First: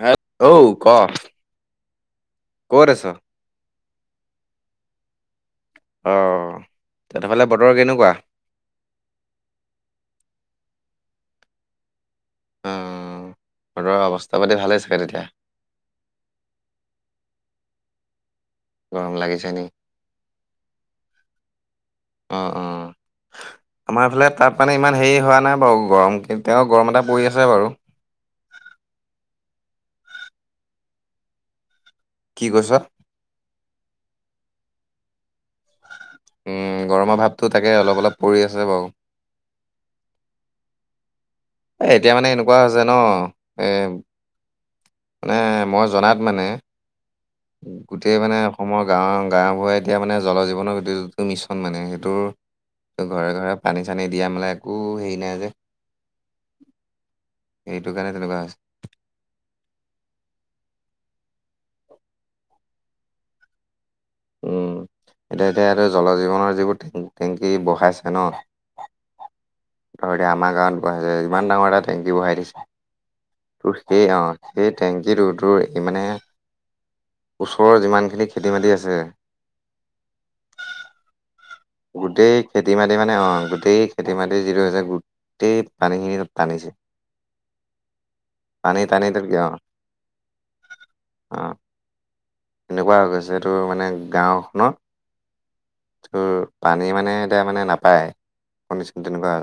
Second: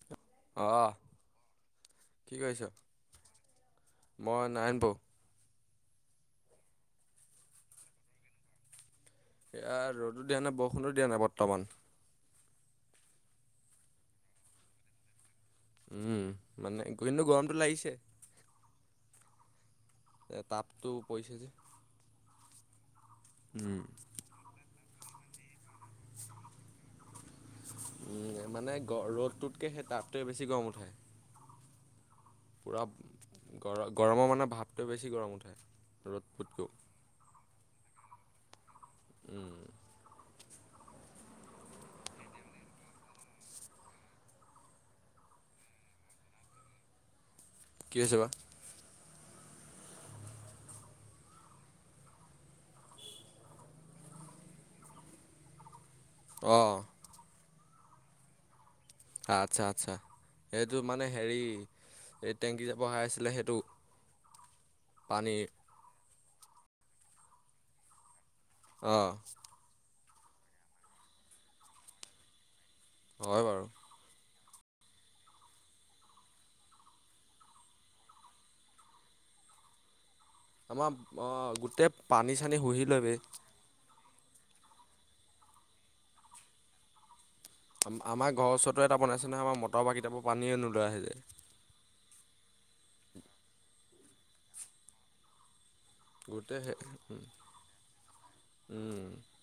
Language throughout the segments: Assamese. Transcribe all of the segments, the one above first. হেত ঔ ক? আহ কি কৰিছ? ক'ত আছ মই নাৰায়ণপুৰ। অ, তাতে ফালে বতৰ কেনেকুৱা? সেয়া ৰ'দো দিয়া নাই, বৰষুণৰ দিয়া নাই বৰ্তমান। উম, ৰ'দৰ অৱস্থা পাতি ভালেই চাগে তেতিয়া। উম, মানে কিন্তু গৰমটো লাগিছে। গৰম লাগিছে নি? এ তাপটো পৰিছে যে। অ', অ', উম, আমাৰ এইফালে তাব মানে ইমান হেৰি হোৱা নাই বাৰু। গৰম এতিয়াও গৰম মানে পৰি আছে বাৰু। উম, মানে গ ৰ'দটোতকৈ সেই টাপটোৱে বেছি গৰম উঠে। কি কৈছ পূৰা গ গৰমৰ মানে ভাৱটোৱে বেছি গৰম উঠে। উম, গৰমৰ ভাৱতটো তাকে অলপ-অলপ পৰি আছে বাৰু। উম, এ এতিয়া মানে এনেকুৱা হৈছে ন এ মানে মই জনাত মানে, কি গোটেই হৈছে বা মানে অসমৰ গাঁৱৰ গাঁওবুঢ়া এতিয়া মানে জল জীৱনৰ য যিটো মিছন মানে সেইটোৰ ত ঘৰে ঘৰে পানী চানী দিয়া মালা একো হেৰি নাই যে। অহ। সেইটো কাৰণে তেনেকুৱা হৈছ- আচ্ছা আচ্ছা, এইটো মানে হেৰি এই টেংকী যে বহাই আছিলে সেইটো? উম পানীৰ এতিয়া এতিয়া ইতে জল জীৱনৰ যিবোৰ টেংকী বহাইছে ন। অহ। ধৰ এতিয়া আমাৰ গাঁৱত বহাই যে ইমান ডাঙৰ এটা টেংকী বঢ়াই দিছে। হয় বাৰু। তোৰ সেই অ সেই টেংকীটো তোৰ মানে ওচৰৰ যিমানখিনি খেতি মাটি আছে যে আমাপ অ গোট- গোটেই খেতি মাটি মানে অ গোটেই খেতি মাটি যিটো হৈছে, গোটেই পানীখিনি টানিছে- আমাৰ ঘৰ পানী ওচৰতো এটা টানি তাত বনাইছে অ নহয় আমাৰ অ মটৰ বা কেতিয়াবা পৰা পানীয়ে নোলোৱা হৈ যায়। এনেকুৱা হৈ গৈছে এইটো মানে গাঁওখনত তোৰ গোটেই সেই পানী মানে এতিয়া মানে নাপায় শুনিছো উম, তেনেকুৱা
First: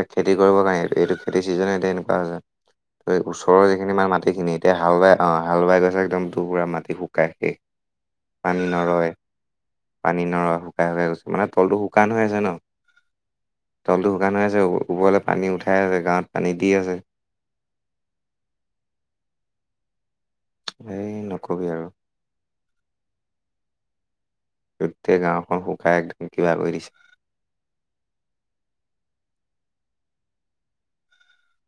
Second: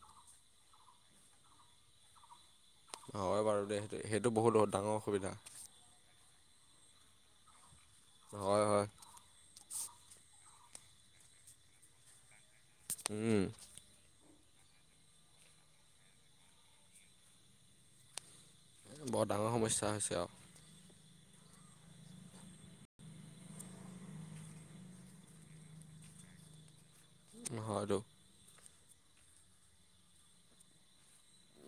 এ খেতি কৰিব কাৰণে এইটো খেতি চিজনে এনেকুৱা হৈছে। এ হয় বাৰু ওচৰৰ দেই সেইটো যিখিনি মান সেইটো বহুত মাটিখিনি এতিয়া ডাঙৰ হাল বাই অসুবিধা অহ হাল বাই গৈছে একদম দুবুৰা মাট- শুকাই শেষ, হয় পানী হয় নৰয় পানী নৰ- শুকাই শুকাই গৈছে মানে তলটো শুকান হৈ আছে ন। উম। তলটো শুকান হৈ আছে ওপৰলৈ পানী উঠাই আছে গাঁৱত পানী দি আছে। বৰ ডাঙৰ সমস্যা হৈছে আও। এই নকবি আৰু। গোটেই গাঁওখন শুকাই একদম কিবা কৰি দিছে। উম হৈ তো।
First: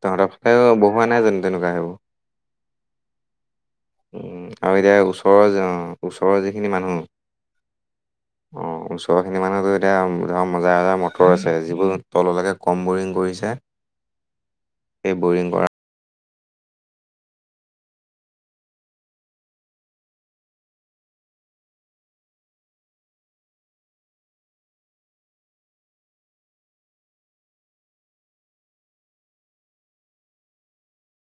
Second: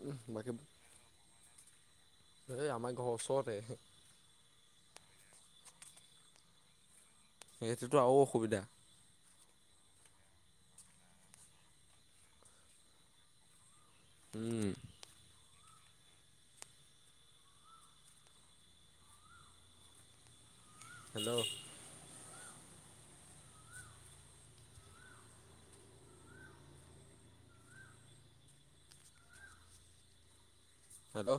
তহত বাকী ফালেও বহোৱা নাই জানো তেনেকুৱা সেইবো এই আমাৰ ঘৰৰ ওচৰতে হে। উম আমি এতিয়া ওচৰৰ যাওঁ ওচৰৰ যিখিনি মানুহ সেটোতো আৰু অসুবিধা। [unintelligible] এতিয়া ধৰ মজাৰ আজাৰ মটৰ আছে যিবোৰ তললেকে কম বৰিং কৰিছে। উম। এই বৰিং কৰা হেল্ল'। হেল্ল'।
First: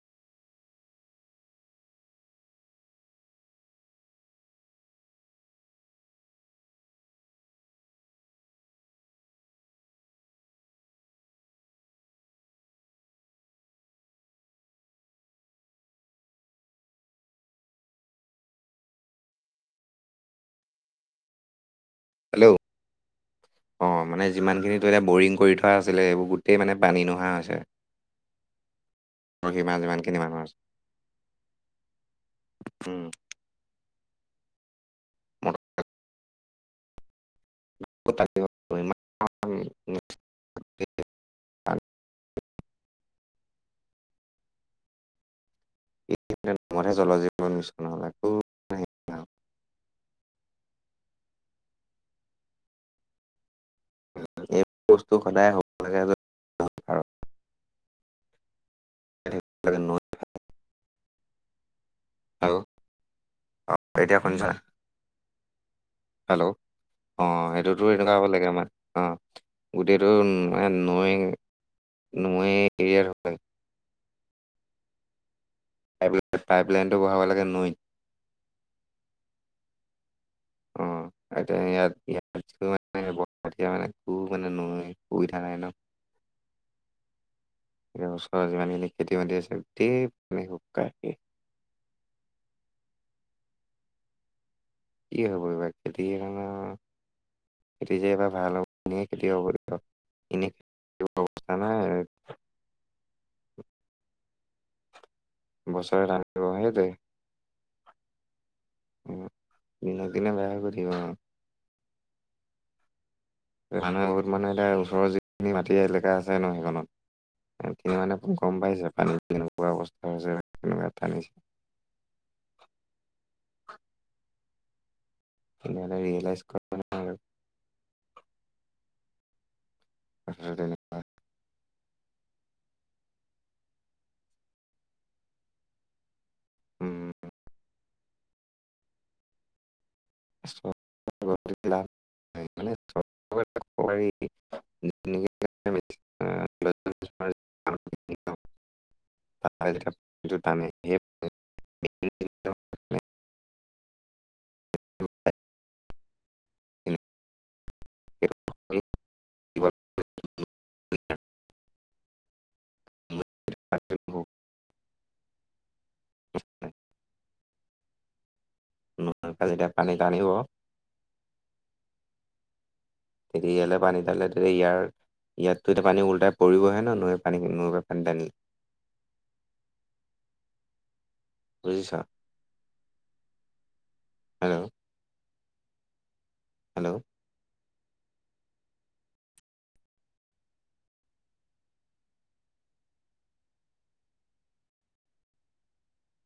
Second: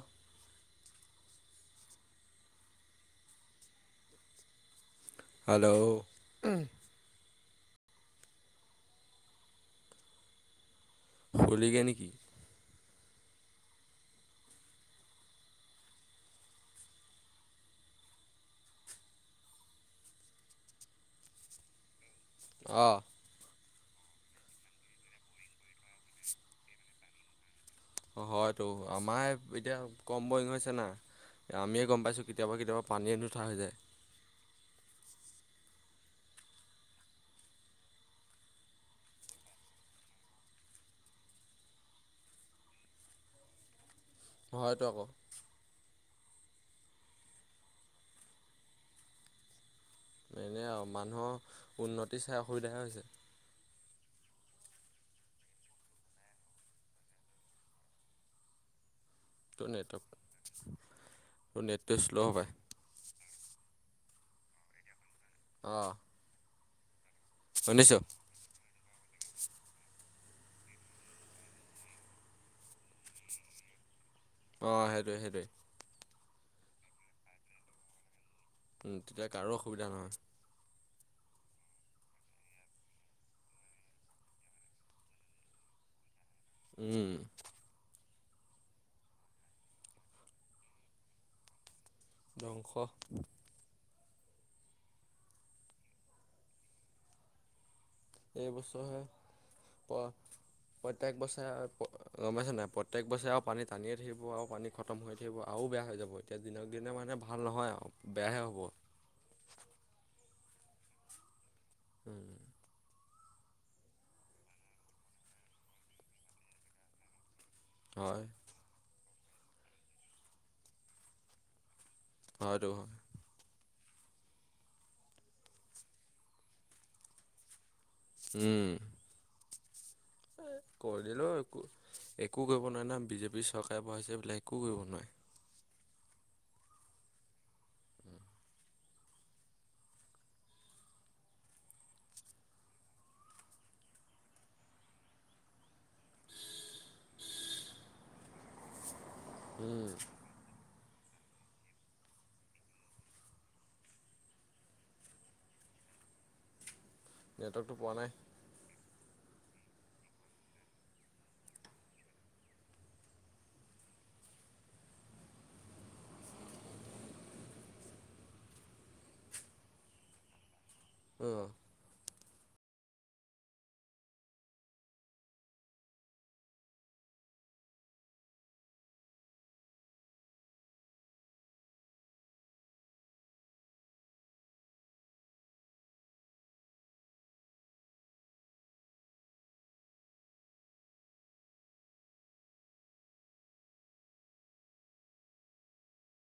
হেল্ল' উহ। শুলিগে নেকি? হেল্ল' অ। অ মানে যিমানখিনিতো এতিয়া বৰিং কৰি থোৱা আছিলে এইবোৰ গোটেই মানে পানী নহা হৈছে। অ হয়তো আমাৰ আৰু সীমা এতিয়া যিমানখিনি কম মানুহ বৰিং আছে হৈছে না। আমিয়ে গম পাইছোঁ কেতিয়াবা কেতিয়াবা উম, পানীয়ে নুঠা হৈ যায়। [unintelligible] হয়টো আক। [unintelligible] মতহে জল জীৱন মিছন নহ'ল একো এনেই আৰু মানুহৰ উন্নতি চাই অসুবিধা হে হৈছে। এইৰ বস্তু সদায় হ'ব লাগে য'ত [unintelligible] টোৰ' নেটৱক, তোৰ নেটটো শ্ল' হ'পাই? অ, এতিয়া শুনিছা? অ', হেল্ল', অ, সেইটোতো এনেকুৱা হ'ব লাগে আমাৰ অ। গোটেইটো মানে নৈয়ে - নৈয়ে এৰিয়াৰ হয়। অ, সেইটোৱেই -সেইটোৱেই। পাইপ -পাইপ লাইনটো বহাব লাগে নৈ। উম, তেতিয়া কাৰো অসুবিধা নহয়। অ, এতিয়া ইয়াত- ইয়াত মানে [unintelligible] উম, সুবিধা নাই ন'। উম, এতিয়া ওচৰে যিমানখিনি খেতি- মাতি আছে গোটেই মানে শুকাই শেষ। ধ্বংস। কি হ'ব এইবাৰ খেতিয়ে [unintelligible] খেতি যে এবাৰ ভাল হ'ব এইবছৰহে প [unintelligible] প্ৰত্যেক বছৰে অৱস্থা নাই। গম পাইছা নাই প্ৰত্যেক বছৰে আও পানী টানিয়ে থাকিব আও পানী খতম হৈ থাকিব আও বেয়া হৈ বছৰে যাব ধান এতিয়া দিব দিনক সেইটোৱে। দিনে মানে ভাল নহয় আও বেয়াহে হ'ব। [unintelligible] দিনক দিনে বেয়া হৈ গৈ থাকিব আও। উম, মানে বহুত মানে এতিয়া ওচৰৰ যিখিনি মাটি এলেকা আছে ন' সেইখনত এতিয়া মানে হয় [unintelligible] গম পাইছে পানীত কেনেকুৱা অৱস্থা হৈছে কেনেকুৱা টানিছে। অ, হেতু হয়। মানে ৰিয়েলাইজ ক'ত মানে উম, কথাটো এই তেনেকুৱা কৰি দিলোঁ একো -একো কৰিব নোৱাৰে নহয় বিজেপিৰ চৰকাৰে বঢ়াইছে বোলে একো কৰিব নোৱাৰে। উম [unintelligible] [unintelligible] [unintelligible] সেই মানে [unintelligible] [unintelligible] [unintelligible] উম, জুতা [unintelligible] [unintelligible] [unintelligible] নেটৱৰ্কটো পোৱা নাই। [unintelligible] [unintelligible] [unintelligible] [unintelligible] টানিব অহ', ৰীয়েলে পানীতানলে টোহে ইয়াৰ ইয়াততো এতিয়া পানীওলটাই পৰিবহে ন' নৈ পানী খিনি নৈ পা পানী টানি। বুজিছা? Hello, hello,